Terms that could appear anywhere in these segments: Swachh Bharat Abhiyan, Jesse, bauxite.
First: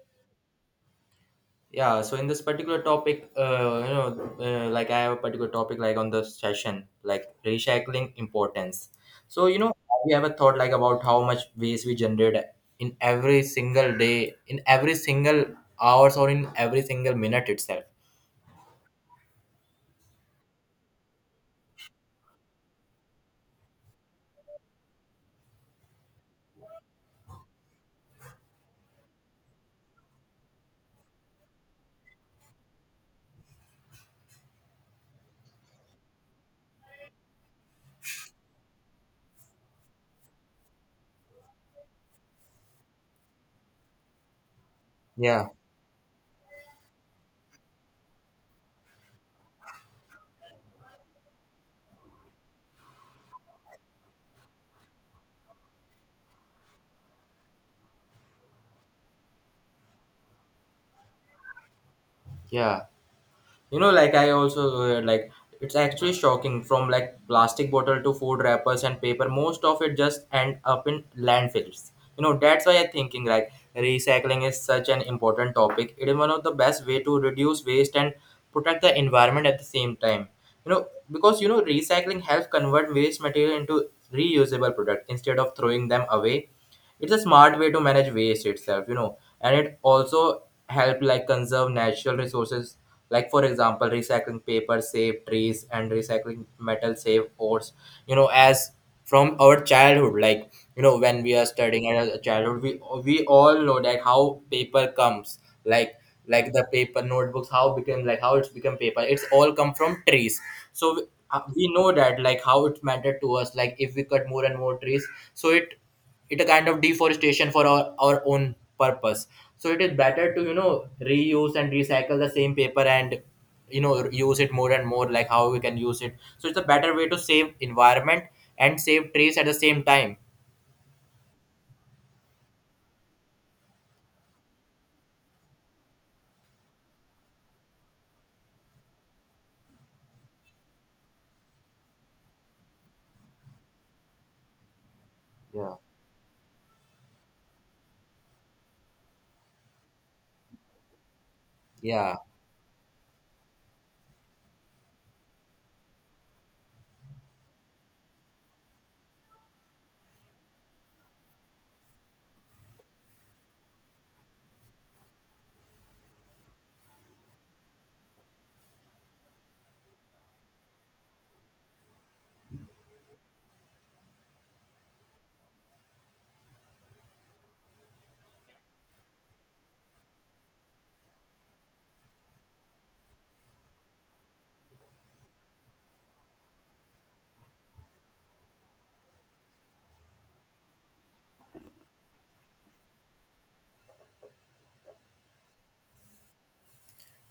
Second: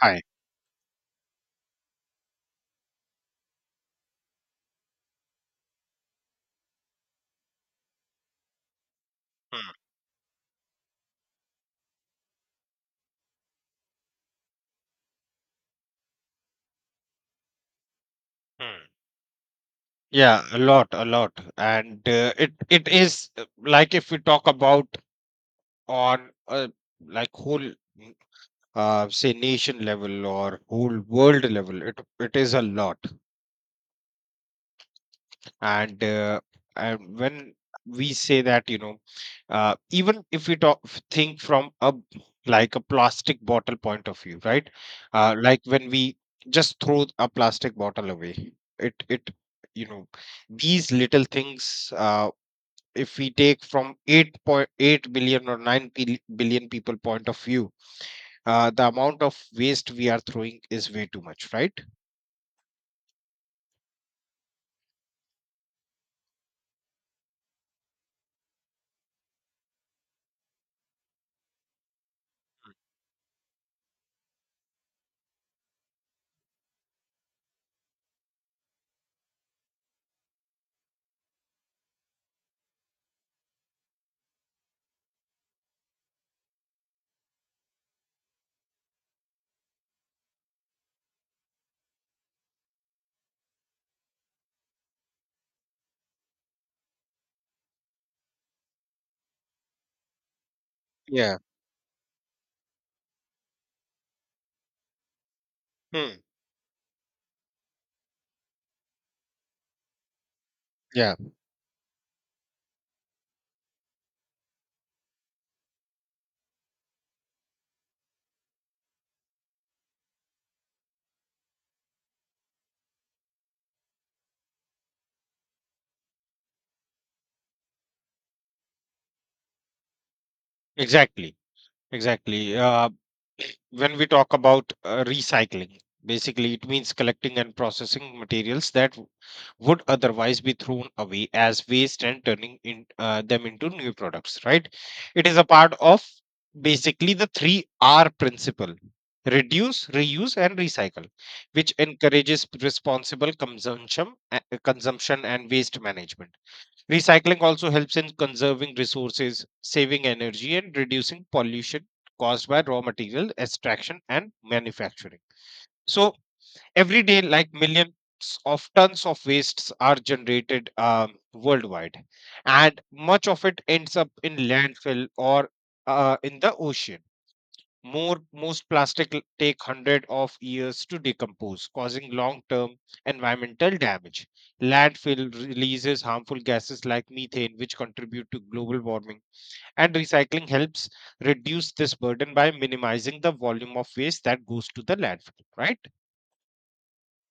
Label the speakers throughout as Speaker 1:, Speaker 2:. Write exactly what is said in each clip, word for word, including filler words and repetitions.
Speaker 1: Hi.
Speaker 2: Yeah, so in this particular topic, uh, you know, uh, like I have a particular topic like on the session, like recycling importance. So you
Speaker 1: Hmm,
Speaker 2: know, we have a thought like about how much waste we generate in every single day, in every single hours, or in every single minute itself.
Speaker 1: hmm. Yeah, a lot, a lot, and uh, it it is, uh, like if we talk about on, uh, like whole, mm, uh, say, nation level or whole world level, it it is a lot. And uh, and when we say that, you know, uh, even if we talk think from a, like a, plastic bottle point of view, right? Uh,
Speaker 2: Yeah,
Speaker 1: like when we just throw a plastic bottle away, it it you know, these little things, uh, if we take from eight point eight billion or nine bil- billion people point of view, uh, the amount of waste we are throwing is way too much, right?
Speaker 2: yeah, you know, like I also, uh, like it's actually shocking, from like plastic bottle to food wrappers and paper, most of it just end up in landfills. You know, that's why I'm thinking like recycling is such an important topic. It is one of the best way to reduce waste and protect the environment at the same time. You know, because you know, recycling helps convert waste material into reusable product instead of throwing them away. It's a smart way to manage waste itself, you know, and it also help like conserve natural resources. Like for example, recycling paper save trees and recycling metal save ores. You know, as from our childhood, like you know, when we
Speaker 1: Yeah.
Speaker 2: are studying at a childhood, we we all know that how paper comes like.
Speaker 1: Hmm.
Speaker 2: Like the paper notebooks, how became, like how it's become paper, it's all come from trees. So
Speaker 1: Yeah.
Speaker 2: uh, we know that like how it mattered to us, like if we cut more and more trees, so it it a kind of deforestation for our, our own purpose. So it is better to, you know, reuse and recycle the same paper and, you know, use it more and more, like how we can use it. So it's a better way to save environment and save trees at the same time.
Speaker 1: Exactly. Exactly. Uh, When we talk about uh, recycling, basically it means collecting and processing materials that w- would otherwise be thrown away as waste and turning in, uh, them into new products, right? It is a
Speaker 2: Yeah,
Speaker 1: part of basically the three R principle: reduce, reuse, and recycle, which
Speaker 2: yeah.
Speaker 1: encourages responsible consumption, uh, consumption and waste management. Recycling also helps in conserving resources, saving energy, and reducing pollution caused by raw material extraction and manufacturing. So, every day, like millions of tons of wastes are generated um, worldwide, and much of it ends up in landfill or uh, in the ocean. More, most plastic l- take hundred of years to decompose, causing long-term environmental damage. Landfill releases harmful gases like methane, which contribute to global warming, and recycling helps reduce this burden by minimizing the volume of waste that goes to the landfill, right?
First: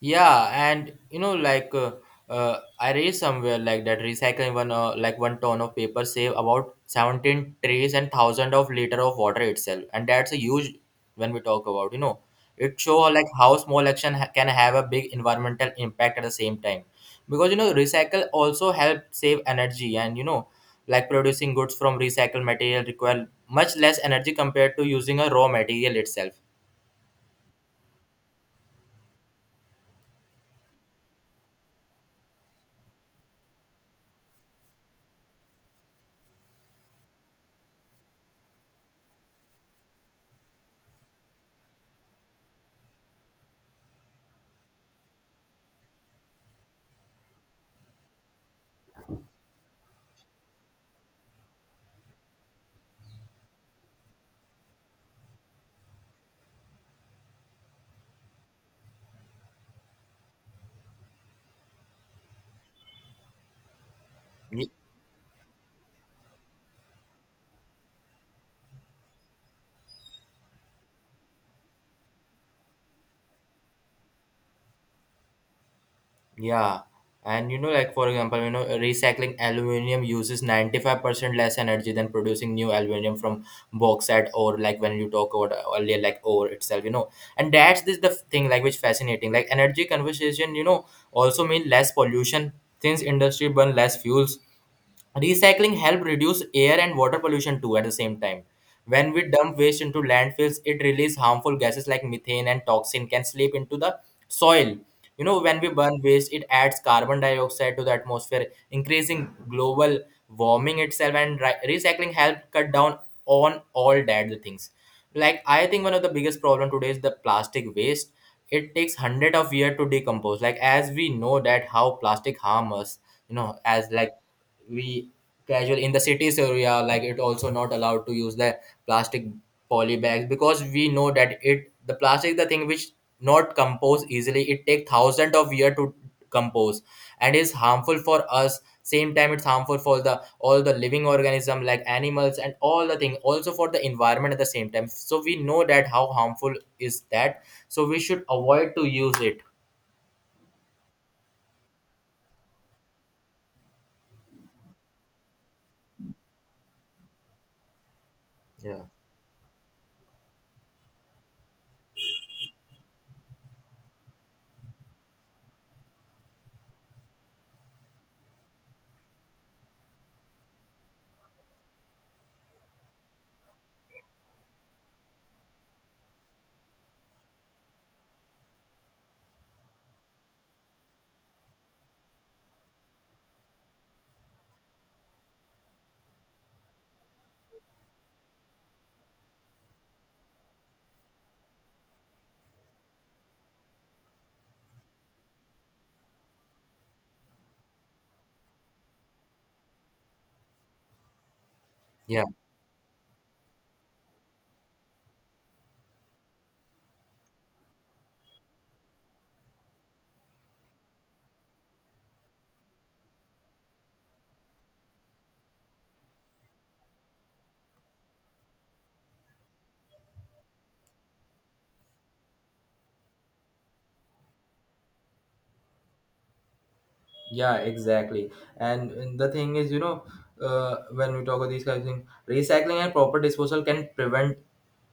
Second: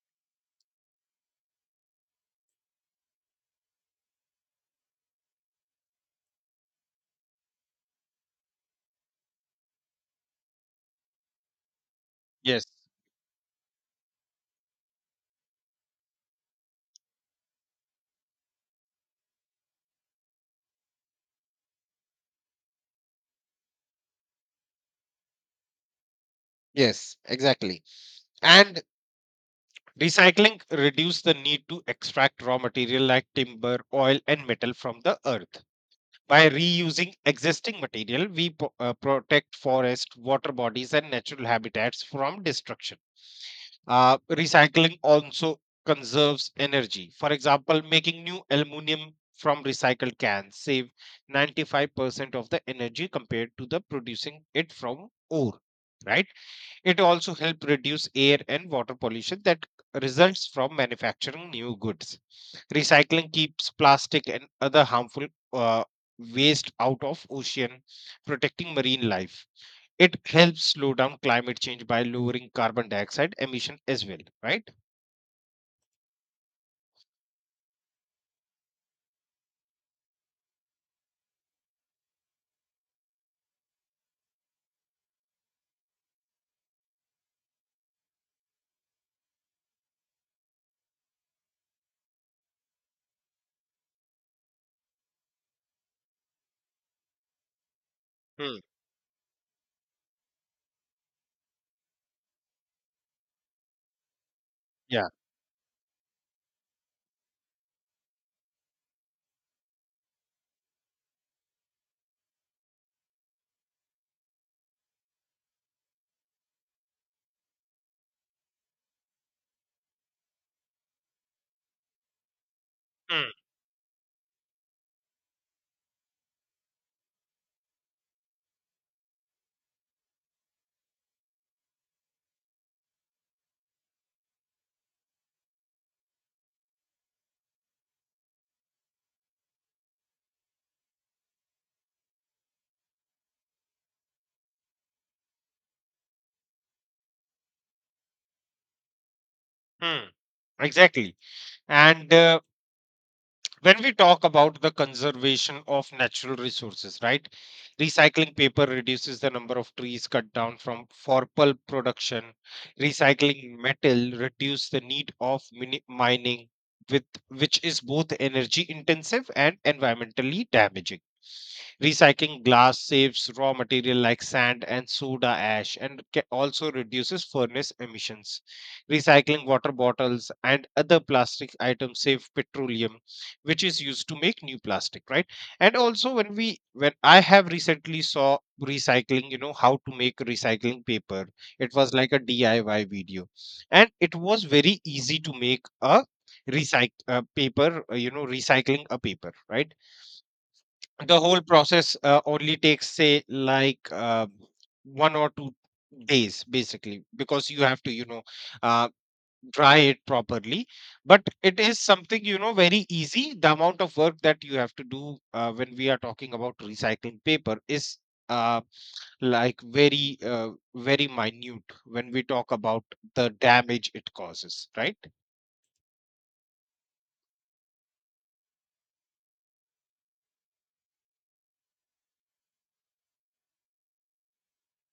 Speaker 2: Yeah, and you know, like uh, uh, I read somewhere like that recycling one, uh, like one ton of paper save about seventeen trees and thousand of liter of water itself, and that's a huge, when we talk about, you know,
Speaker 1: Yes.
Speaker 2: it show, uh, like how small action ha- can have a big environmental impact at the same time. Because you know, recycle also help save energy, and you know, like producing goods from recycled material require much less energy compared to using a raw material itself.
Speaker 1: Yes. Exactly. And recycling reduce the need to extract raw material like timber, oil, and metal from the earth. By reusing existing material, we po- uh, protect forest, water bodies, and natural habitats from destruction. Uh, recycling also conserves energy. For example, making new aluminum from recycled cans save ninety-five percent of the energy compared to the producing it from ore, right? It also helps reduce air and water pollution that results from manufacturing new goods. Recycling keeps plastic and other harmful uh, waste out of ocean, protecting marine life. It helps slow down climate change by lowering carbon dioxide emission as well, right?
Speaker 2: Yeah, and you know, like for example, you know, recycling aluminium uses ninety-five percent less energy than producing new aluminium from bauxite, or like when you talk about earlier, like ore itself, you know. And that's this the thing like which fascinating. Like energy conversation, you know, also mean less pollution, since industry burn less fuels. Recycling helps reduce air and water pollution too at the same time.
Speaker 1: Hmm.
Speaker 2: When we dump waste into landfills, it releases harmful gases like methane, and toxin can slip into the soil.
Speaker 1: Yeah.
Speaker 2: You know, when we burn waste, it adds carbon dioxide to the atmosphere, increasing global warming itself. And ri- recycling helps cut down on all that the things. Like I think one of the biggest problem today is the plastic waste. It takes hundred of year to decompose, like as we know that how plastic harm us.
Speaker 1: Hmm.
Speaker 2: You know, as like we casual in the cities area, like it also not allowed to use the plastic poly bags, because we know that it, the plastic, the thing which not compose easily, it take thousand of year to compose and is harmful for us same time. It's harmful for the all the living organism like animals and all the thing, also for the environment at the same time. So we know that how harmful is that, so we should avoid to use it.
Speaker 1: Hmm. Exactly. And uh, when we talk about the conservation of natural resources, right? Recycling paper
Speaker 2: Yeah,
Speaker 1: reduces the number of trees cut down from for pulp production. Recycling metal reduce the need of mini- mining, with which is both energy intensive and environmentally damaging. Recycling glass saves raw material like sand and soda ash, and ca- also reduces furnace emissions. Recycling water bottles and other plastic items save petroleum, which is used to make new plastic, right? And also when we when I have recently saw recycling, you know, how to make recycling paper. It was like a D I Y video. And it was very easy to make a recycle, uh, paper, uh, you know, recycling a paper, right? The whole process, uh,
Speaker 2: yeah.
Speaker 1: only takes, say, like, uh, one or two days basically, because you have to, you know, uh, dry it properly. But it is something, you know, very easy. The amount of work that you have to do, uh, when we are talking about recycling paper, is, uh, like very, uh, very minute when we talk about the damage it causes, right?
Speaker 2: Yeah, exactly. And and the thing is, you know, uh, when we talk about these kind of things, recycling and proper disposal can prevent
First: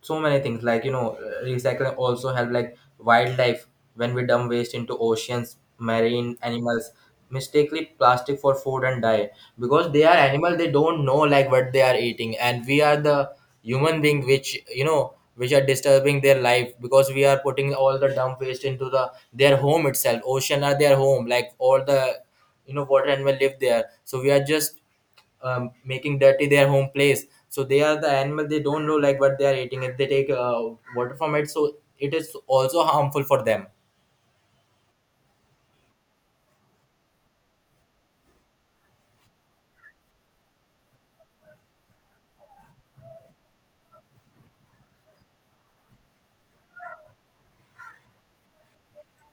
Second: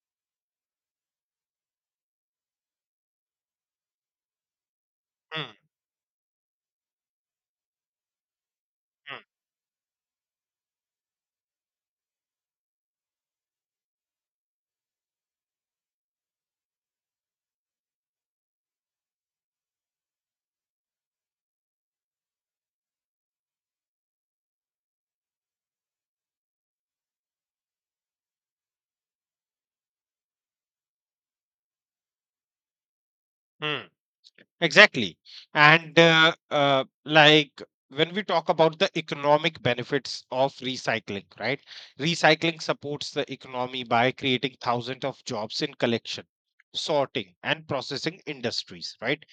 Speaker 2: so many things, like you know, uh, recycling also help like wildlife. When we dump waste into
Speaker 1: Mm.
Speaker 2: oceans, marine animals mistakenly plastic for food and die, because they are animal, they don't know like what they are eating, and we are the human being which, you know, which are disturbing their life, because we are putting all the dump waste into the their home itself. Ocean are their home, like all the, you know, water animal live there, so we are just um, making dirty their home place. So they are the animal, they don't know like what they are eating. If they take uh, water from it, so it is also harmful for them.
Speaker 1: Hmm. Exactly. And uh, uh, like when we talk about the economic benefits of recycling, right? Recycling supports the economy by creating thousands of jobs in collection, sorting, and processing industries, right?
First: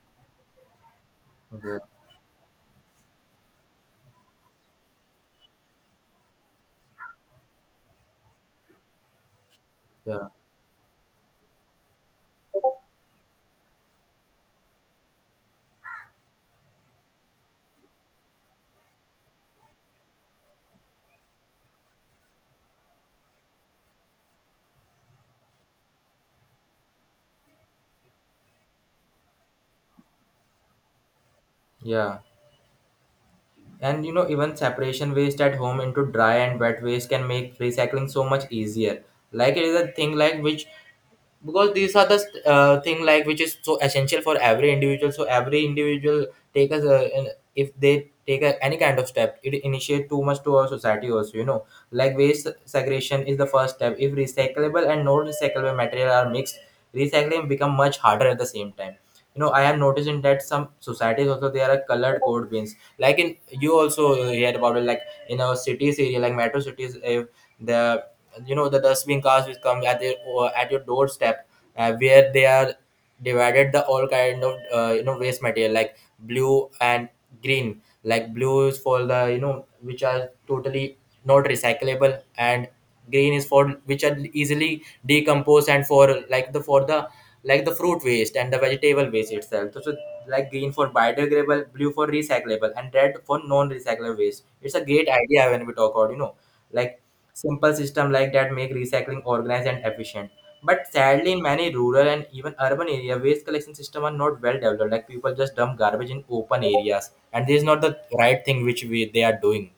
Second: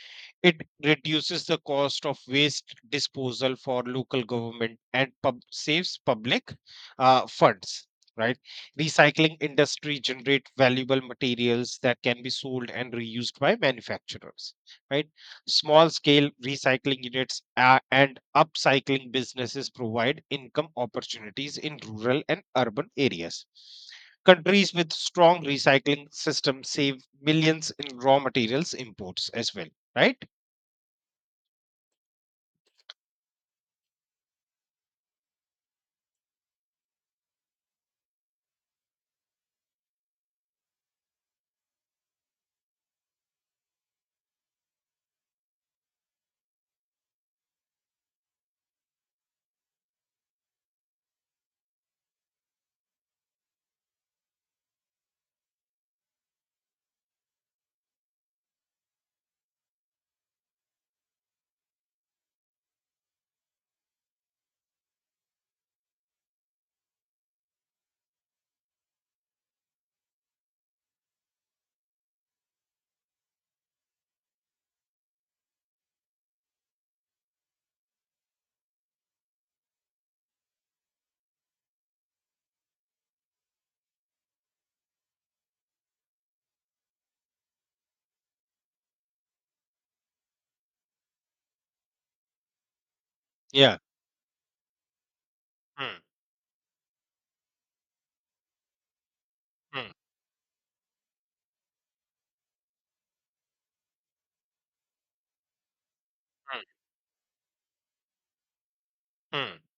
Speaker 1: It reduces the
Speaker 2: Okay.
Speaker 1: cost of waste disposal for local government and pub- saves public uh, funds. Right, recycling industry
Speaker 2: Yeah,
Speaker 1: generate valuable materials that can be sold and reused by manufacturers. Right, small scale recycling units, uh, and upcycling businesses, provide income opportunities in rural and urban areas. Countries with strong recycling systems save millions in raw materials imports as well, right?
Speaker 2: yeah. And you know, even separation waste at home into dry and wet waste can make recycling so much easier. Like it is a thing like which, because these are the uh, thing like which is so essential for every individual. So every individual take us, uh, an- if they take a, any kind of step, it initiate too much to our society also. You know, like waste segregation is the first step. If recyclable and non-recyclable material are mixed, recycling become much harder at the same time. You know, I am noticing that some societies also there are colored code bins like in, you also hear about it, like in our cities area, like metro cities, if the, you know, the dustbin cars which come at your at your doorstep, uh, where they are divided the all kind of, uh, you know, waste material like blue and green. Like blue is for the, you know, which are totally not recyclable, and green is for which are easily decomposed and for like the, for the, like the fruit waste and the vegetable waste itself. So, so like green for biodegradable, blue for recyclable, and red for
Speaker 1: Yeah.
Speaker 2: non-recyclable waste. It's a great idea when we talk
Speaker 1: Mm,
Speaker 2: about, you know, like simple system like that make recycling organized and
Speaker 1: mm,
Speaker 2: efficient. But sadly, in many rural and even urban area, waste collection system are not well developed, like people just dump garbage in open
Speaker 1: mm,
Speaker 2: areas, and this is not the right thing which we they are
Speaker 1: mm.
Speaker 2: doing.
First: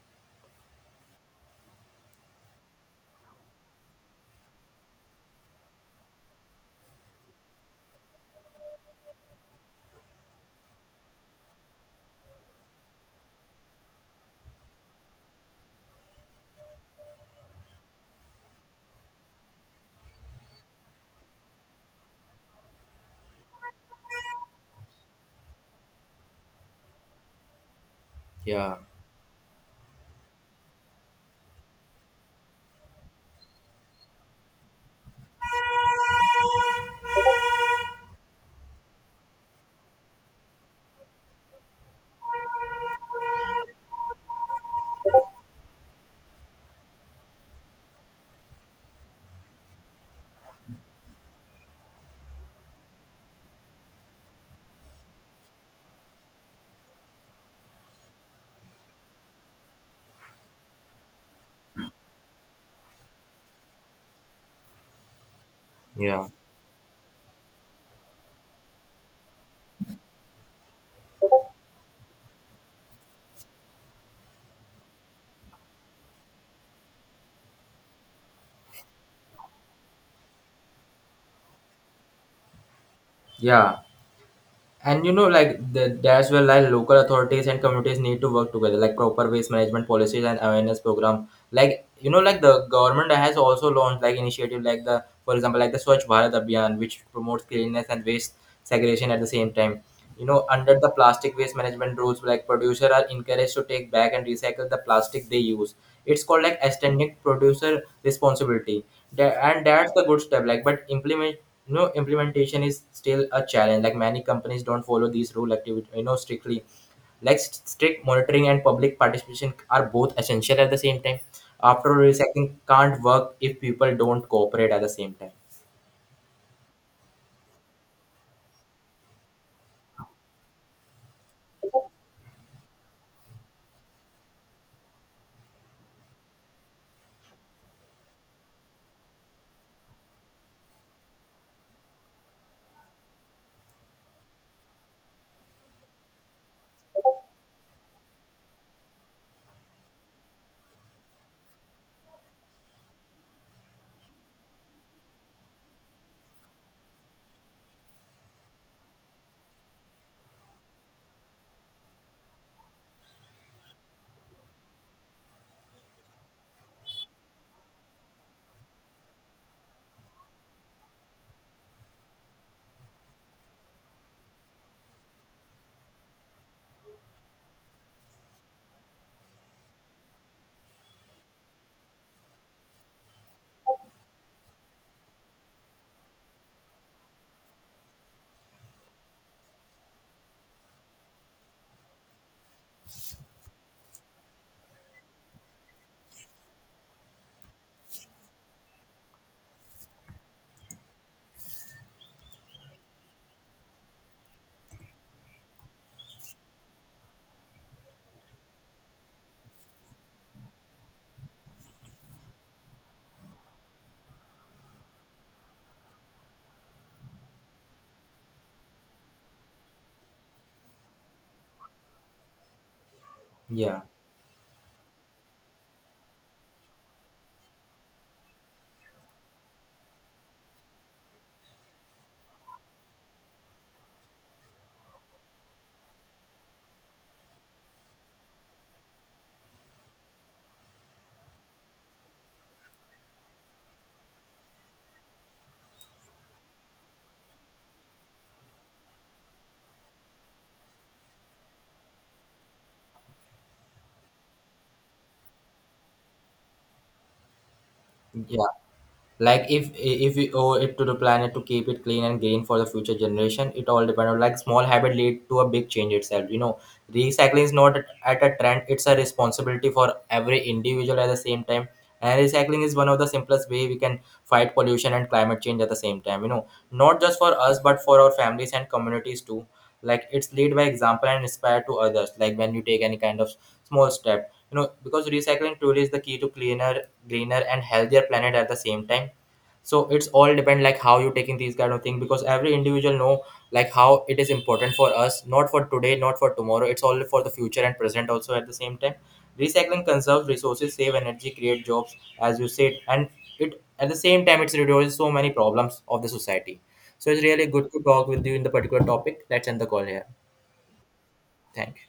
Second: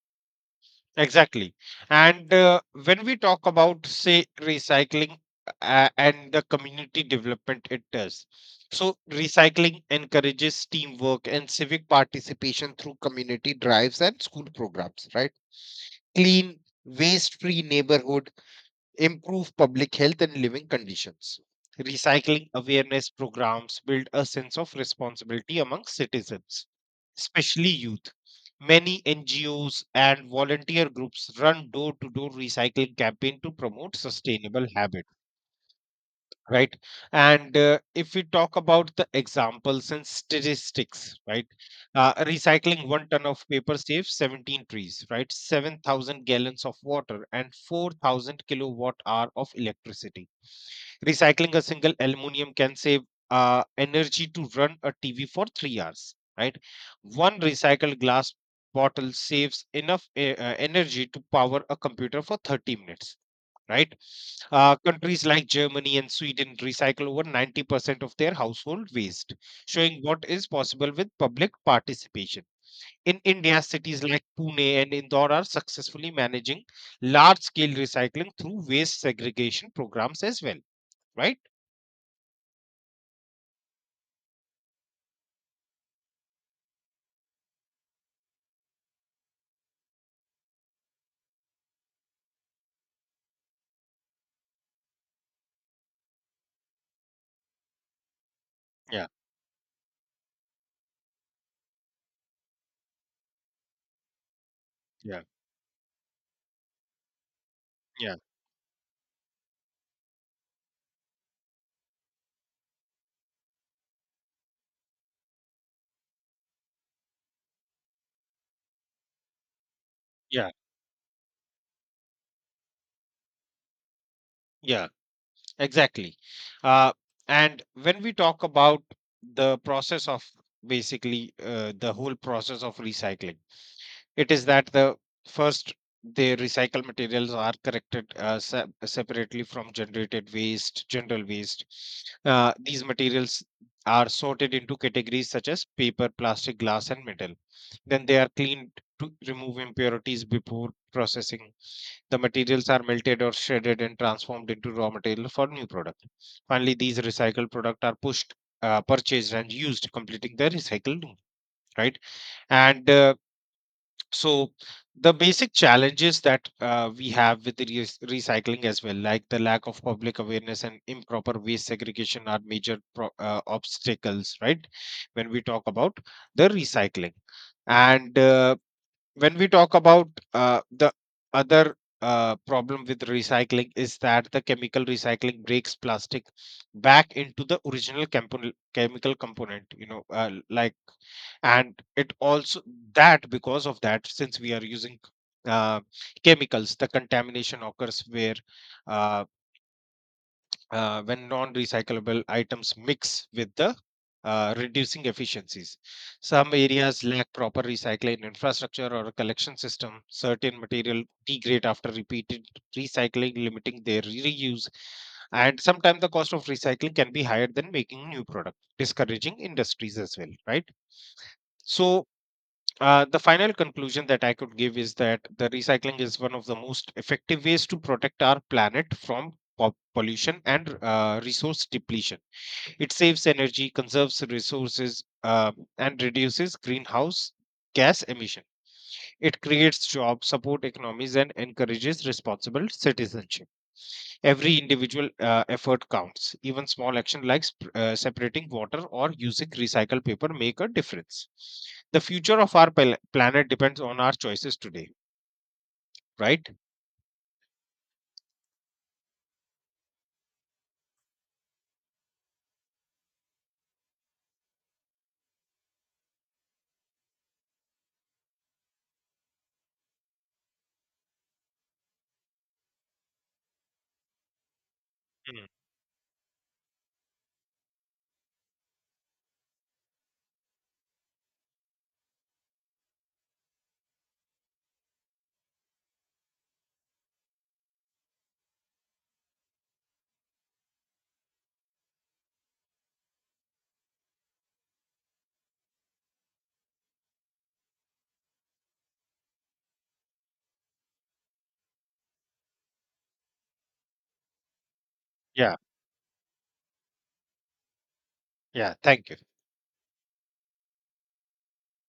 Speaker 1: Exactly. And uh, when we talk about, say, recycling, uh, and the community development it does, so recycling encourages teamwork and civic participation through community drives and school programs, right? Clean, waste-free neighborhoods improve public health and living conditions. Recycling awareness programs build a sense of responsibility among citizens, especially youth.
Speaker 2: Yeah,
Speaker 1: Many N G Os and volunteer groups run door to door recycling campaign to promote sustainable habits, right? And uh, if we talk about the examples and statistics, right? Uh, recycling one ton of paper saves seventeen trees, right? seven thousand gallons of water and four thousand kilowatt hour of electricity. Recycling a single aluminum can save uh, energy to run a tv for three hours, right? One recycled glass bottle saves enough e- uh, energy to power a computer for thirty minutes, right? Uh, countries like Germany and
Speaker 2: yeah,
Speaker 1: Sweden recycle over ninety percent of their household waste, showing what is possible with public participation. In India, cities like Pune and Indore are successfully managing large scale recycling through waste segregation programs as well, right?
Speaker 2: yeah. And you know, like the, that's where like local authorities and communities need to work together, like proper waste management policies and awareness program. Like you know, like the government has also launched like initiative, like the, for example, like the Swachh Bharat Abhiyan, which promotes cleanliness and waste
Speaker 1: Yeah,
Speaker 2: segregation at the same time. You know, under the plastic waste management rules, like producer are encouraged to take back and recycle the
Speaker 1: yeah,
Speaker 2: plastic they use. It's called like extended producer
Speaker 1: yeah,
Speaker 2: responsibility. Tha- and that's the good step, like but implement, you know, implementation is still a challenge. Like many companies don't follow these rule activity, you know, strictly. Like st- strict monitoring and public participation are both
Speaker 1: yeah,
Speaker 2: essential at the same time. After all, recycling can't work if people don't cooperate at
Speaker 1: yeah,
Speaker 2: the same time.
Speaker 1: exactly. Uh, and when we talk about the process of basically, uh, the whole process of recycling, it is that the first, the recycled materials are corrected, uh, se- separately from generated waste, general waste. Uh, these materials are sorted into categories such as paper, plastic, glass, and metal. Then they are cleaned to remove impurities before processing. The materials are melted or shredded and transformed into raw material for new product. Finally, these recycled products are pushed, uh, purchased, and used, completing the recycling. Right, and uh, so the basic challenges that uh, we have with the reus- recycling as well, like the lack of public awareness and improper waste segregation, are major pro- uh, obstacles, right? When we talk about the recycling, and uh, when we talk about uh, the other uh, problem with recycling is that the chemical recycling breaks plastic back into the original component, chemical component. You know, uh, like, and it also, that because of that, since we are using uh, chemicals, the contamination occurs where, uh, uh, when non-recyclable items mix with the, uh, reducing efficiencies. Some areas lack proper recycling infrastructure or a collection system. Certain material degrade after repeated recycling, limiting their reuse, and sometimes the cost of recycling can be higher than making new product, discouraging industries as well, right? So, uh, the final
Speaker 2: Yeah,
Speaker 1: conclusion that I could give is that the recycling is one of the most effective ways to protect our planet from po- pollution and uh, resource depletion. It saves energy, conserves resources, uh, and reduces greenhouse gas emission. It creates jobs, support economies, and encourages responsible citizenship. Every individual uh, effort counts. Even small action like sp- uh, separating water or using recycled paper make a difference. The future of our pal- planet depends on our choices today, right?
Speaker 2: yeah. Like if if we owe it to the planet to keep it clean and green for the future generation, it all depends on like small habit lead to a big change itself. You know, recycling is not at a trend, it's a responsibility for every individual at the same time. And recycling is one of the simplest way we can fight pollution and climate
Speaker 1: Mm.
Speaker 2: change at the same time, you know, not just for us but for our families and communities too. Like it's lead by example and inspire to others, like when you take any kind of small step, you know, because recycling truly is the key to cleaner, greener and healthier planet at the same time. So it's all depend like how you taking these kind of thing, because every individual know like how it is important for us, not for today, not for tomorrow, it's all for the future and present also at the same time. Recycling conserves resources, save energy, create jobs, as you said, and it at the same time it's reduces so many
Speaker 1: Yeah,
Speaker 2: problems of the society. So it's really good to talk with you in the
Speaker 1: yeah.
Speaker 2: particular
Speaker 1: Thank you.
Speaker 2: topic. Let's end the call here. Thank you.